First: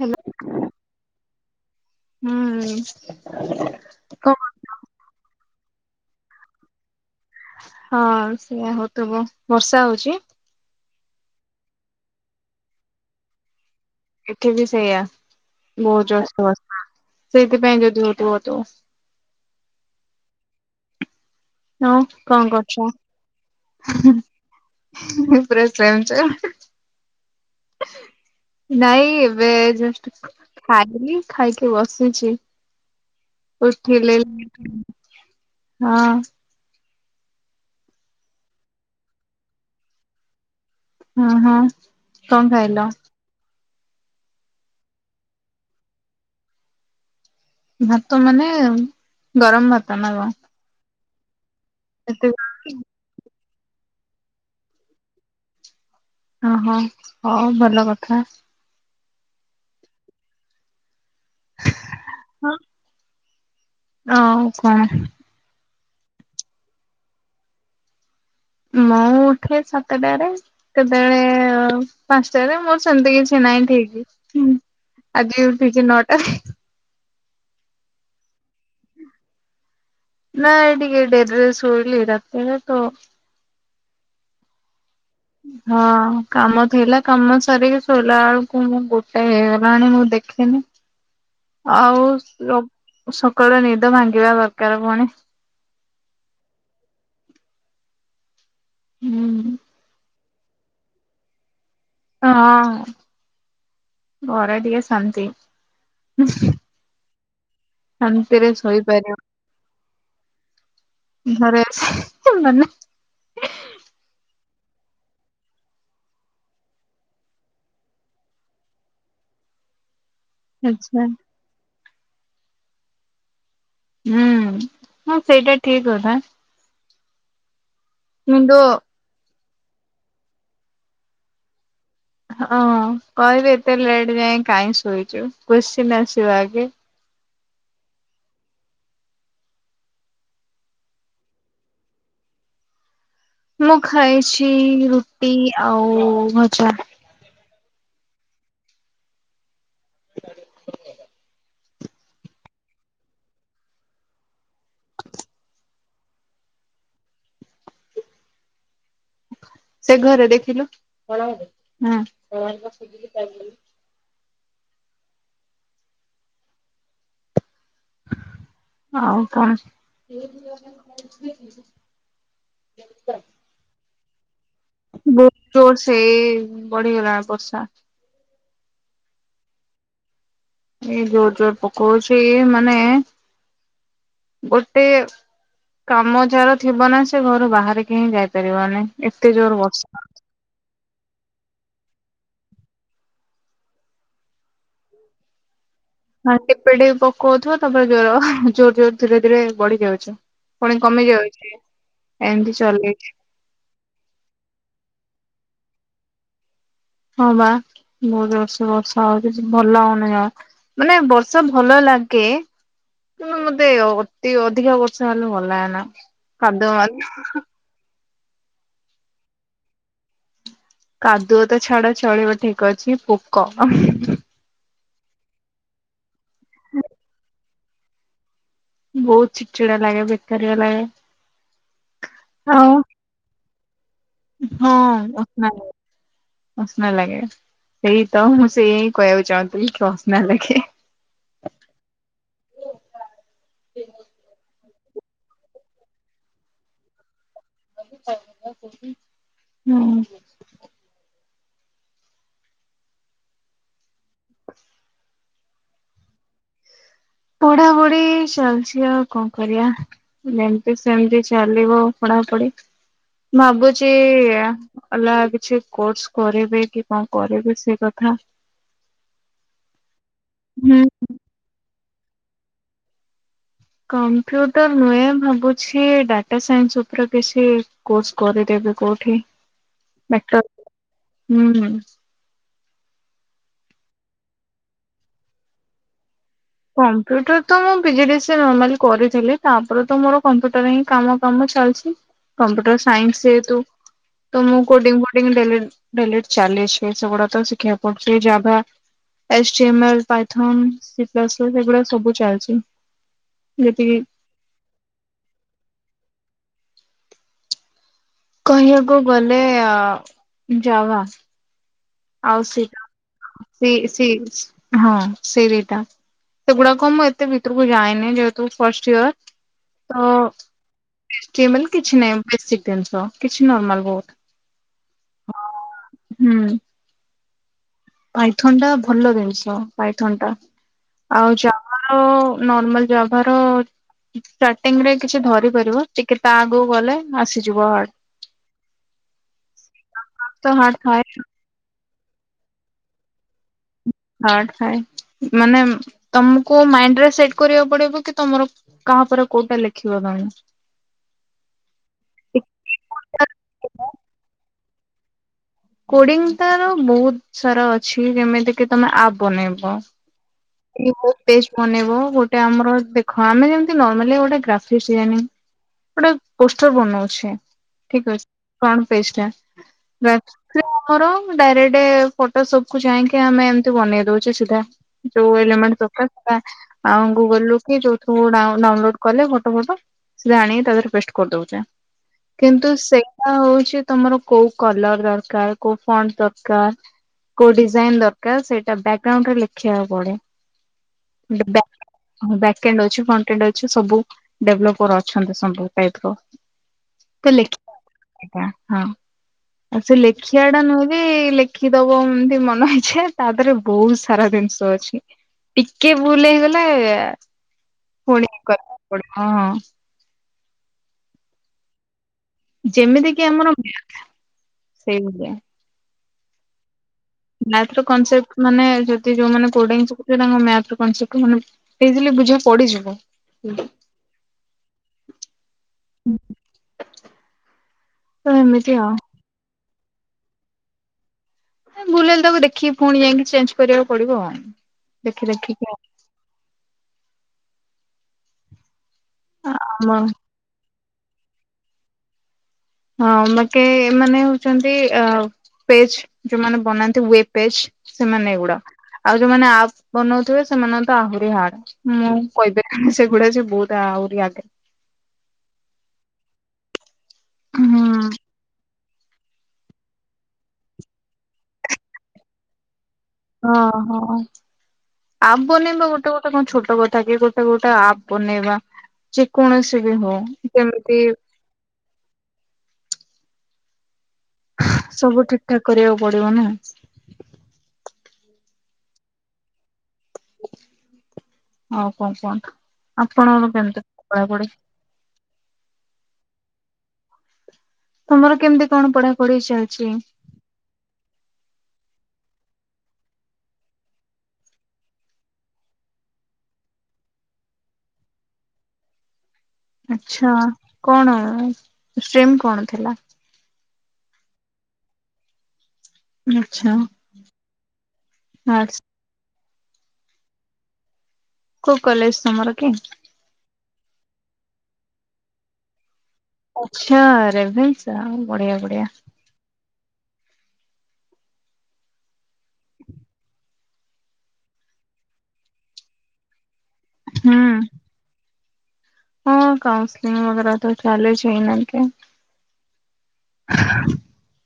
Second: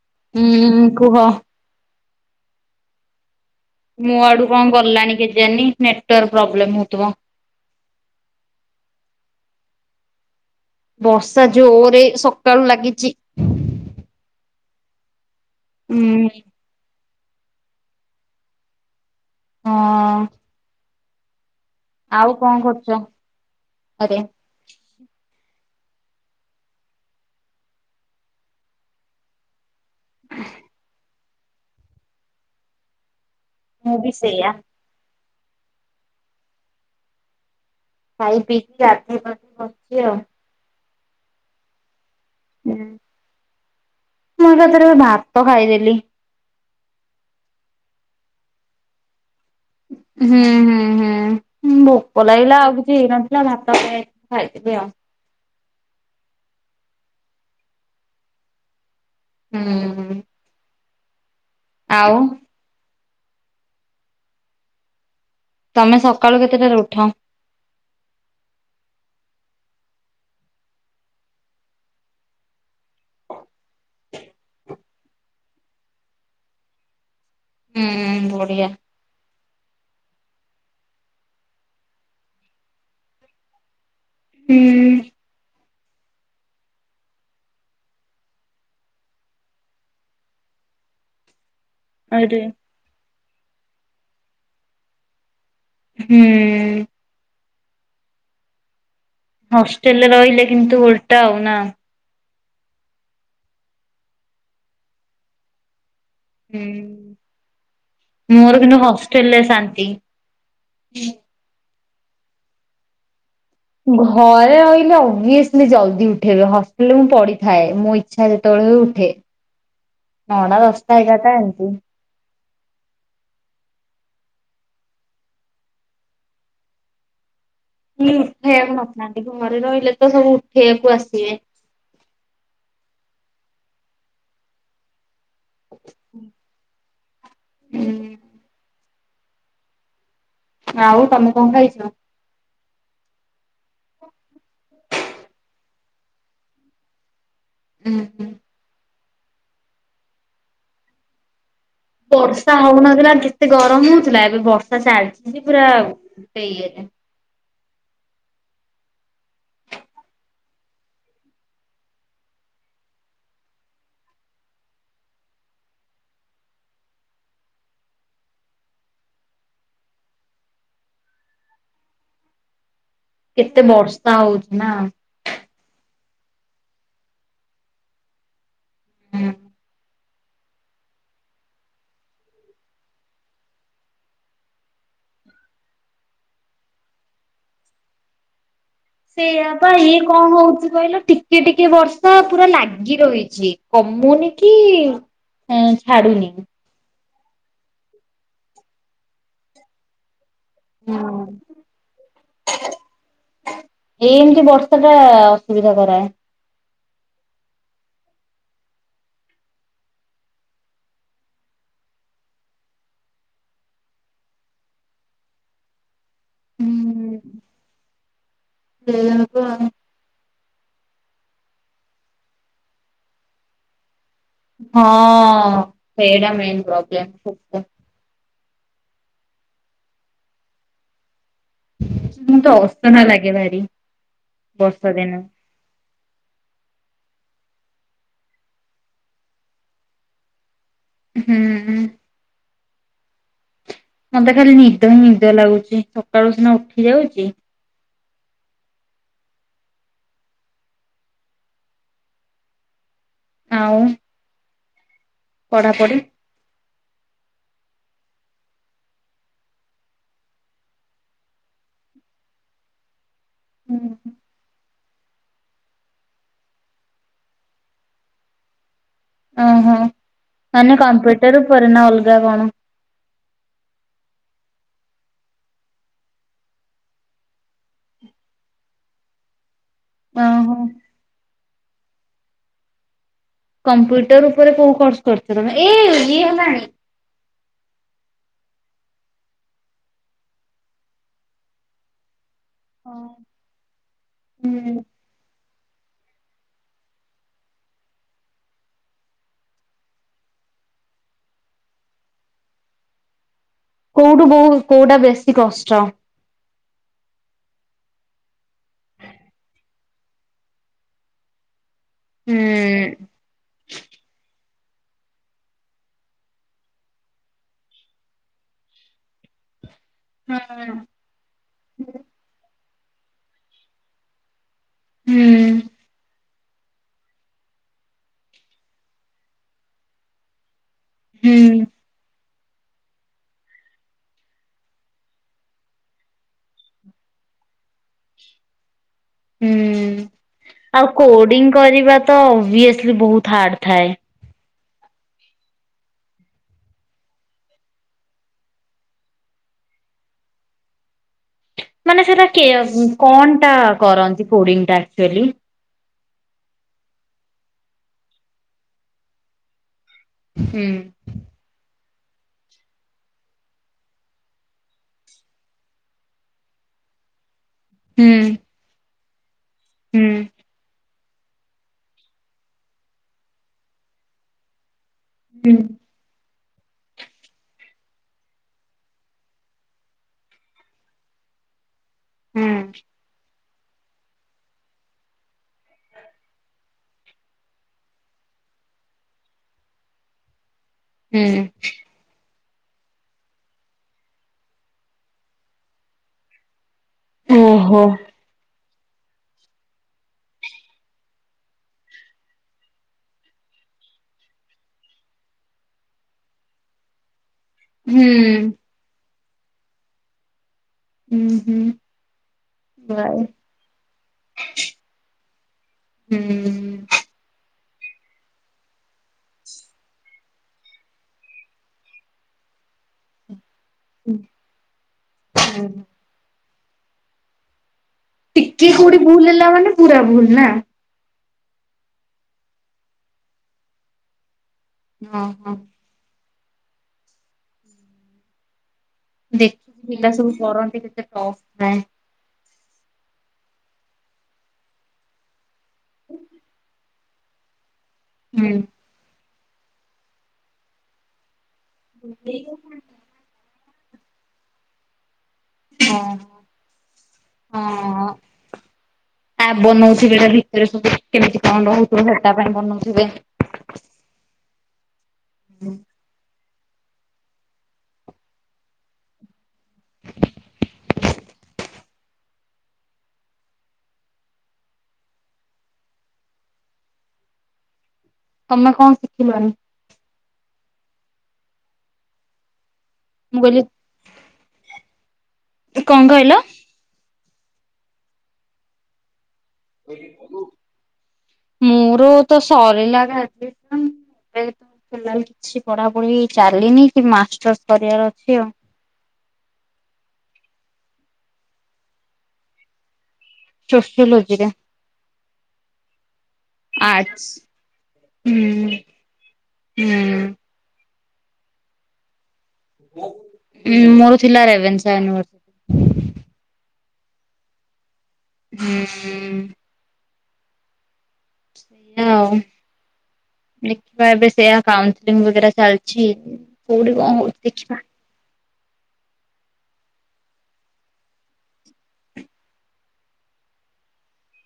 Hello ହୁଁ କୁହ। ହୁଁ ମୁଁ ଆଡୁ କଣ ଗଲାଣି କେଜାନି ନେଟୱାର୍କ ପ୍ରୋବ୍ଲେମ ହଉଥିବ। ହଁ ସେଇଆ ହଉଥୁବ ବର୍ଷା ହଉଛି? ବର୍ଷା ଜୋରେ ସକାଳୁ ଲାଗିଛି। ଏଠି ବି ସେଇଆ ବହୁତ ହୁଁ। ଜୋରସେ ବର୍ଷା ସେଇଥିପାଇଁ ଯଦିଓ ହଉଥିବ ହଉଥିବ। ହଁ। ଆଉ କଣ କରୁଛ? ଆରେ ଉପେଶ ସେମଛ [inaudible] ନାଇଁ ଏବେ ଯଷ୍ଟ ଖାଇଲି ଖାଇକି ବସିଛି। ମୁଁ ବି ଉଠିଲି ସେଇଆ ହଁ। ଖାଇ ପିିଇକି ଗାଧୋଇ ପାଧେଇ ବସିଚି ଆଉ। ହୁଁ ହୁଁ କଣ ଖାଇଲ? ମୁଁ ଏକାଥରେ ଭାତ ଖାଇଦେଲି। ଭାତ ମାନେ ଗରମ ଭାତ ନା କଣ ହୁଁ ହୁଁ ହୁଁ ଭୋକ ଏତେ ଲାଗିଲା ଆଉ କିଛି ହେଇନ ନଥିଲା ଭାତ ଖାଇ ଖାଇଦେଲି ଆଉ। ଓହୋ ହଉ ଭଲ କଥା। ହୁଁ। ଆଉ ହଁ ଆଉ କଣ? ତମେ ସକାଳୁ କେତେଟାରେ ଉଠ? ମୁଁ ଉଠେ ସାତଟାରେ। କେତେବେଳେ ପାଞ୍ଚଟାରେ ମୋର ସେମିତି କିଛି ନାହିଁ ଠିକ୍। ଆଜିଉଠିଛି ନଅଟାରେ। ହୁଁ ବଢିଆ। ନା ଏଇଟିକେ ଡେରିରେ ସୋଇଲି ରାତିରେ ତ ହୁଁ ହଁ କାମ ଥିଲା କାମ ସାରିକି ଶୋଇଲା ବେଳକୁ ମୁଁ ଗୋଟେ ହେଇଗଲାଣି ମୁଁ ଦେଖିନି। ଆରେ ଆଉ ସକାଳୁ ନିଦ ଭାଙ୍ଗିବା ଦରକାର ପୁଣି। ହୁଁ। ହୁଁ ହଷ୍ଟେଲରେ ରହିଲେ କିନ୍ତୁ ଓଲଟା ଆଉ ନା ହଁ ଘରେ ଟିକେ ଶାନ୍ତି। ଶାନ୍ତିରେ ମୋର କିନ୍ତୁ ଶୋଇପାରିବ ହଷ୍ଟେଲରେ ଶାନ୍ତି। ଘରେ [unintelligible] ଘରେ ଅଇଲେ ଅବିଏସ୍ଲି ଜଲଦି ଉଠେଇବେ ହଷ୍ଟେଲରେ ମୁଁ ପଡିଥାଏ ମୋ ଇ ଚ୍ଛା ଯେତବଳେ ହୁଏ ଉଠେ। [inaudible] ନଅ ଟା ଦଶ ଟା ଆଛା ଏଗାରଟା ଏମତି। ହୁଁ ହଁ ସେଇଟା ଠିକ୍ କଥା। ମୁଣ୍ଡୋ ମାଲିକ ଘରେ ରହିଲେ ତ ସବୁ ଉଠେଇଆକୁ ଆସିବେ। ହଁ କହିବେ ଏତେ ଲେଟ୍ ଯାଏ କାଇଁ ଶୋଇଛୁ କୋଶ୍ଚିନ ଆସିବ ଆଗେ। ହୁଁ। ଆଉ ତମେ କଣ ଖାଇଚ? ମୁଁ ଖାଇଚି ରୁଟି ଆଉ ଭଜା। ଉଁ ହୁଁ। ବର୍ଷା ହଉନଥିଲା କେତେ ଗରମ ହଉଥିଲା ଏବେ ବର୍ଷା ଚାଲଚି ଯେ ପୁରା ଟେ ଇଏରେ। ସେ ଘରେ ଦେଖିଲୁ ହଁ। ଆଉ କଣ? କେତେ ବର୍ଷା ହଉଚି ନା। ବ ତୋର ସେଇ ବଢିଗଲା ବର୍ଷା। ହୁଁ। ଏ ଜୋର ଜୋର ପକଉଛି ମାନେ ଗୋଟେ କାମ ଯାର ଥିବ ନା ସେ ଘରୁ ବାହାରିକି ହିଁ ଯାଇପାରିବନି। ଏତେ ସେଇଆ ଜୋର ବା ବର୍ଷା। ଇଏ କଣ ହଉଚି କହିଲ ଟିକିଏ ଟିକିଏ ବର୍ଷା ପୁରା ଲାଗି ରହିଚି କମୁନି କି ଅଁ ଛାଡୁନି। ପେ ଟୋପେ ପକଉଥିବ ତାପରେ ଜୋର ହବ ଆଁ ହାଁ ଜୋର ଜୋର ଧିରେ ଧିରେ ବଢି ଯାଉଚି। ପୁଣି ହୁଁ କମି ଯାଉଚି ଏମତି ଚଲେଇଚି। ଏଇ ଏମତି ବର୍ଷା ଟା ଅସୁବିଧା କରାଏ। ହଁ ବା ବହୁ ଜୋରସେ ବର୍ଷା ହଉଚି ଭଲ ଲାଗୁନି ଜ ମାନେ ବର୍ଷା ଭଲ ଲାଗେ। ନ୍ତୁ ମତେ ଅତି ଅଧିକା ବର୍ଷା ହେଲେ ଭଲ ଲାଗେନା କାଦୁଅ ମାଦୁ ସେଇଆ [unintelligible] କାଦୁଅ ତ ଛାଡ ଚଳିବ ଠିକ୍ ଅଛି ପୋକ। ହଁ ସେଇଟା ମେନ ପ୍ରୋବ୍ଲେମ ପୋକ। ବହୁତ ଚିଡ଼ ଚିଡା ଲାଗେ ବେକାରିଆ ଲାଗେ। ମୁଁ ତ ଆଉ ଅସନା ଲାଗେ ଭାରି। ହଁ ବର୍ଷା ଦିନ। ଅସନା ଲାଗେ। ଅସନା ଲାଗେ ସେଇ ତ ମୁଁ ସେଇଆ ହିଁ କହିଆକୁ ଚାହୁଁଥିଲି କି ଅସନା ଲାଗେ। ହୁଁ। ମତେ ଖାଲି ନିଦୁଆ ନିଦୁଆ ଲାଗୁଚି ସକାଳୁ ସିନା ଉଠି ଯାଉଚି। ହୁଁ। ଆଉ। [inaudible] ପଢାପଢି? ପଢାପଢି ଚାଲିଚି ଆଉ କଣ କରିଆ। ଯେମତି ସେମତି ଚାଲିବ ପଢାପଢି ଭାବୁଚି ଏୟା। ଅଲଗା କିଛି କୋର୍ସ କରିବି କି କଣ କରିବି ସେ କଥା। ଓ ହୋ ମାନେ ହୁଁ କମ୍ପ୍ୟୁଟର ଉପରେ ନା ଅଲଗା କଣ? କମ୍ପ୍ୟୁଟର ନୁହେଁ ଭାବୁଛି ଡାଟା ସାଇନ୍ସ ଉପରେ କିଛି କୋର୍ସ କରିଦେବି କୋଉଠି ବେଟର ଓହୋ। ହୁଁ। କମ୍ପୁଟର ଉପରେ କୋଉ କରିଚ ତମେ ଏ ଇଏ ହେଲାଣି। କମ୍ପ୍ୟୁଟର ତ ମୁଁ P G D C A normally କରିଥିଲି ତାପରେ ତ ମୋର କମ୍ପ୍ୟୁଟର ହିଁ କାମ କାମ ଚାଲିଚି କମ୍ପ୍ୟୁଟର ସାଇନ୍ସ ହୁଁ ଯେହେତୁ ତ ମୁଁ କୋଡିଙ୍ଗ ଫୋଡ଼ିଙ୍ଗ ଦେଲିଣି ଡେଲି ଚାଲିଚି ସେଗୁଡା ତ ଶିଖିବାକୁ ପଡୁଛି ଏଇ Java H T M L Python C plus plus ଏ ସେଗୁଡା ସବୁ ଚାଲିଛି ଯେତିକି ଠୁ ବହୁ କୋଉଟା ବେଶୀ କଷ୍ଟ। କହିବାକୁ ଗଲେ ଜାଭା। ଆଉ ସି ହୁଁ ସି ସି ହଁ ସେଇ ଦିଟା ସେଗୁଡାକ ମୁଁ ଏତେ ଭିତରକୁ ଯାଇନି ଯେହେତୁ ଫାଷ୍ଟ ଇୟର। ତ ଏଚ୍ ଟି ଏମେଲ୍ କିଛି ନାହିଁ ବେଶି ଟେନ୍ସ କିଛି ନର୍ମାଲ ବହୁତ୍। ହୁଁ। ହୁଁ। ପାଇଥନ ଟା ଭଲ ଜିନିଷ ପାଇଥନ ଟା ଆଉ ହୁଁ ଯାଭା ର ନର୍ମାଲ ଜାଭା ର ଷ୍ଟାର୍ଟିଂ ରେ କିଛି ଧରି ପାରିବ ଟିକେ ତା ଆଗକୁ ଗଲେ ଆସିଯିବ ହାର୍ଡ। ହୁଁ ତ ହାର୍ଡ ଆଉ ଥାଏ କୋଡିଙ୍ଗ କରିବା ତ ଅଭିଅସଲି ବହୁତ ହାର୍ଡ ଥାଏ। ହାର୍ଡ ଥାଏ ମାନେ ତମକୁ ମାଇଣ୍ଡ ରେ ସେଟ କରିବାକୁ ପଡିବ କି ତମର କାହାପରେ କୋଉଟା ଲେଖିବ ତମେ। ମାନେ ସେଟା କେଅ କଣ ଟା କରନ୍ତି କୋଡିଙ୍ଗ ଟା ଆକ୍ଚୁଆଲି। କୋଡିଙ୍ଗ ତାର ବହୁତ ସାରା ଅଛି ଯେମିତି କିି ତମେ ଆପ୍ ବନେଇବ। ହୁଁ ଏଇ ମୋ ଟେଷ୍ଟ ବନେଇବ ଗୋଟେ ଆମର ଦେଖ ଆମେ ଯେମତି ନର୍ମାଲି ଗୋଟେ ଗ୍ରାଫିକ୍ସଆନ। ଗୋଟେ ପୋଷ୍ଟର ବନଉଛେ ଠିକ ହୁଁ ଅଛି ଫ୍ରଣ୍ଟ ପେଜ ଟା ହୁଁ ଗ୍ରାଫିକ୍ସ ଧର ଡାଇରେକ୍ଟ ଫଟୋ ସବ କୁ ଯାଇକି ଆମେ ଏମିତି ବନେଇ ଦଉଛେ ସିଧା। ଯୋଉ ହୁଁ ଏଲ ମେଣ୍ଟ ପେପର ଆଉ ଗୁଗଲ ରୁ କି ଯୋଉଥୁ ଡାଉନଲୋଡ କଲେ ଫଟ ଫଟ ସେରା ଆଣିକି ତା ଦେହରେ ପେଷ୍ଟ କରିଦଉଚେ କିନ୍ତୁ ହୁଁ ସେଟା ହଉଚି ତମର କୋଉ କଲର ଦରକାର କୋଉ ଫଣ୍ଟ ଦରକାର। କୋଉ ଡିଜାଇନ ଦରକାର ସେଇଟା ବ୍ୟାକଗ୍ରାଉଣ୍ଡରେ ଲେଖିବାକୁ ପଡେ ହୁଁ ଡ ବ୍ୟ ହଁ ବ୍ୟାକଣ୍ଡ ଅଛି ଫ୍ରଣ୍ଟ ଏଣ୍ଡ ଅଛି ସବୁ ଡେଭଲପର ଅଛନ୍ତି ସବୁ ଟାଇପ ର ତ ଲେଖ ଓହୋ ଆଜ୍ଞା ହଁ। ଆଉ ସେ ଲେଖିବା ଟା ନୁହେଁ ବି ଲେଖିଦବ ଏମିତି ମନ ଇଛା ତା ଦେହରେ ବହୁତ ସାରା ଜିନିଷ ଅଛି ଟିକେ ଭୁଲ ହେଇଗଲା ହୁଁ ପୁଣି କ ହଁ ହଁ। ହୁଁ ହୁଁ। ଯେମିତି କିି ଆମର ସେଇଭଳିଆ। ହୁଁ। ମ୍ୟାଥର କନସେ୍ଟ ମାନେ ଯଦି ଯୋଉମାନେ କୋଡିଙ୍ଗ ଶିଖିଥିବେ ତାଙ୍କେ ମ୍ୟାପ ରେ କନ୍ସେପ୍ଟ ମାନେ ବୁଝେଇ ଦେଲେ ବୁଝା ପଡିଯିବ। ହଁ ହୁଁ। ତ ଟିକେ ଏମିତି ଆଉ। କୋଉଠି ଭୁଲ ହେଲା ମାନେ ପୁରା ଭୁଲ ନା। ଏ ହେଲେ ତାକୁ ଦେଖିକି ପୁଣି ଯାଇକି ଚେଞ୍ଜ କରିବାକୁ ପଡିବ ଆଉ ହଁ ଦେଖି ହଁ। ଦେଖିକି। ଦେଖ ଆମ ପିଲା ସବୁ କରନ୍ତି କେତେ ଟପ୍ ନାଏଁ। ହଁ ମକେ ଏମାନେ ହଉଛନ୍ତି ପେଜ ଯୋଉମାନେ ବନାନ୍ତି ୱେବ ପେଜ। ସେମାନେ ହୁଁ। ଏଗୁଡା ଆଉ ଯୋଉମାନେ ଆପ୍ ବନଉଥିବେ ସେମାନେ ତ ଆହୁରି ହାର୍ଡ। ମୁଁ ହଁ କହିପାରିବିନି ସେଗୁଡା ସେ ବହୁତ ଆହୁରି ଆଗରେ। ହଁ ହୁଁ ହଁଅଁ। ଆପ୍ ବନଉଥିବେ ତା ଭିତରେ ସବୁ କେମିତି କଣ ରହୁଥିବ ସେଟା ପାଇଁ ବନଉଥିବେ। ହଁ ହଁ। ଆପ୍ ବନେଇବା ଗୋଟେ ଗୋଟେ କଣ ଛୋଟ କଥା କି ଗୋଟେ ଗୋଟେ ଆପ୍ ବନେଇବା। ଯେ କୌଣସି ବି ହଉ କେମିତି ସବୁ ଠିକ ଠାକ କରିବାକୁ ପଡିବ ନା। ତମେ କଣ ଶିଖିଲଣିି। ଆଉ କଣ କୁହନା ମୁଁ ଆପଣଙ୍କର କହିଲି କେମତି [inaudible] ପଡ଼େ? କଣ କହିଲ? ତୁମର କେମିତି କଣ ପଢା ପଢି ଚାଲ୍ [inaudible] ମୋର ତ ସରିଲାଣି ଆଜି ପାଇଁ [inaudible] ଫିଲାଲ୍ କିଛି ପଢାପଢି ଚାଲିନି କି ମାଷ୍ଟର୍ସ କରିବାର ଅଛି ଆଉ ଆଛା କଣ ଷ୍ଟ୍ରିମ୍ କଣ ଥିଲା? ସୋସିଓଲୋଜିରେ। ଆଚ୍ଛା ଆଛ୍ ଆର୍ଟ୍ସ ହୁଁ ହୁଁ। କୋଉ କଲେଜ ତମର? କି? ଉଁ ମୋର ଥିଲା ରେଭେନ୍ସା ୟନିଭର୍ ଓ ଆଛା ରେଭେନ୍ସା। ବଢିଆ ବଢିଆ [inaudible] ହଁ। ଦେଖିବା ଏବେ ସେୟା କାଉସିଲ୍ ବଗେରା ଚାଲିଛି କୋଉଠି କଣ ହୁଁ। ହଉଛି ଦେଖିବା? ହଁ କାଉନ୍ସଲିଂ ବଗେରା ତ ଚାଲିଛି ଏଇନାକେ।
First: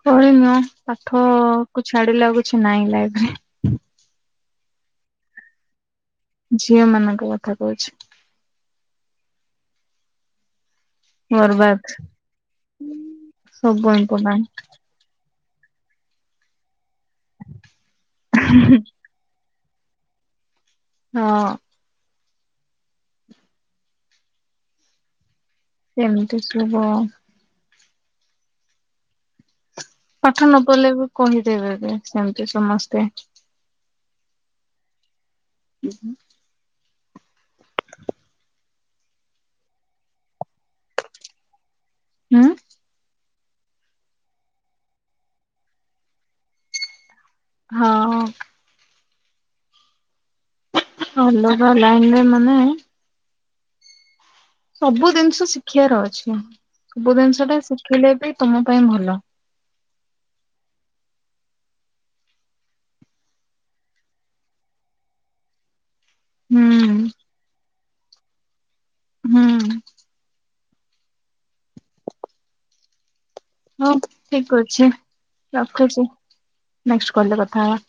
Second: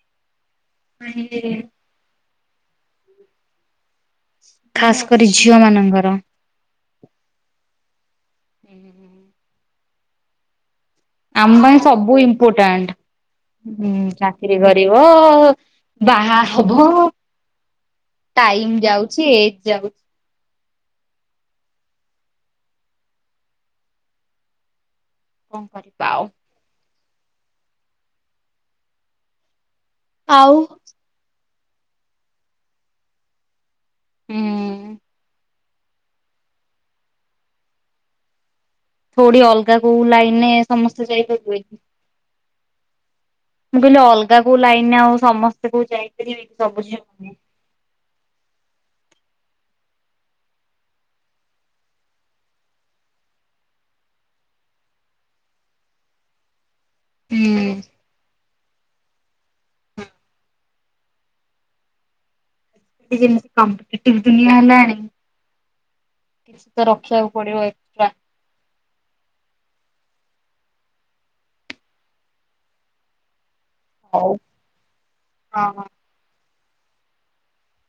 ପଢିନିଅ ମାନେ ପାଠକୁ ଛାଡିଲେ ଆଉ କିଛି ନାହିଁ ଲାଇଫରେ। ଖାସ କରି ଝିଅ ମାନଙ୍କର। ଝିଅ ମାନଙ୍କ କଥା କହୁଛି। ହୁଁ ହୁଁ ହୁଁ ଆମ ପାଇଁ ବର୍ବାଦ ସବୁ ଇମ୍ପୋର୍ଟାଣ୍ଟ ସବୁ ଇମ୍ପୋର୍ଟାଣ୍ଟ ଚାକିରି କରି କରିବ ବାହାହବ ଟାଇମ ଯାଉ ଛି ଏଇ ଯାଉ ହଁ। କଣ କରିବା ଆଉ। ସେମିତି ଶୁଭ ପାଠ ଆଉ। ନପଢିଲେବି କହିଦେବେ ବି ସେମିତି ସମସ୍ତେ। ହୁଁ। ହୁଁ ହୁଁ କୋଉଠି ଅଲଗା କୋଉ ଲାଇନରେ ସମସ୍ତେ ଯାଇପାରିବେ। ହୁଁ। ମୁଁ କହିଲି ଅଲଗା କୋଉ ଲାଇନରେ ଆଉ ସମସ୍ତେ କୋଉ ଯାଇପାରିବେ କି ସବୁଝିଅମାନେ। ହଁ ହଁ। ଅଲଗା ଲାଇନରେ ମାନେ ସବୁ ଜିନିଷ ଶିଖିବାର ଅଛି ସବୁ ଜିନିଷଟା ହୁଁ। ଶିଖିଲେ ବି ତମ ପାଇଁ ଭଲ। ଏବେ ଯେମିତି କମ୍ପିଟେଟିବ ଦୁନିଆ ହେଲାଣି କିଛି ତ ହୁଁ ରଖିବାକୁ ପଡିବ। ଏକ୍ସଟ୍ରା। ହୁଁ। ହଁ ହଉ। ଠିକ ଅଛି ହଁ। ରଖୁଛି ନେଷ୍ଟ୍ କଲରେ କଥା ହବା।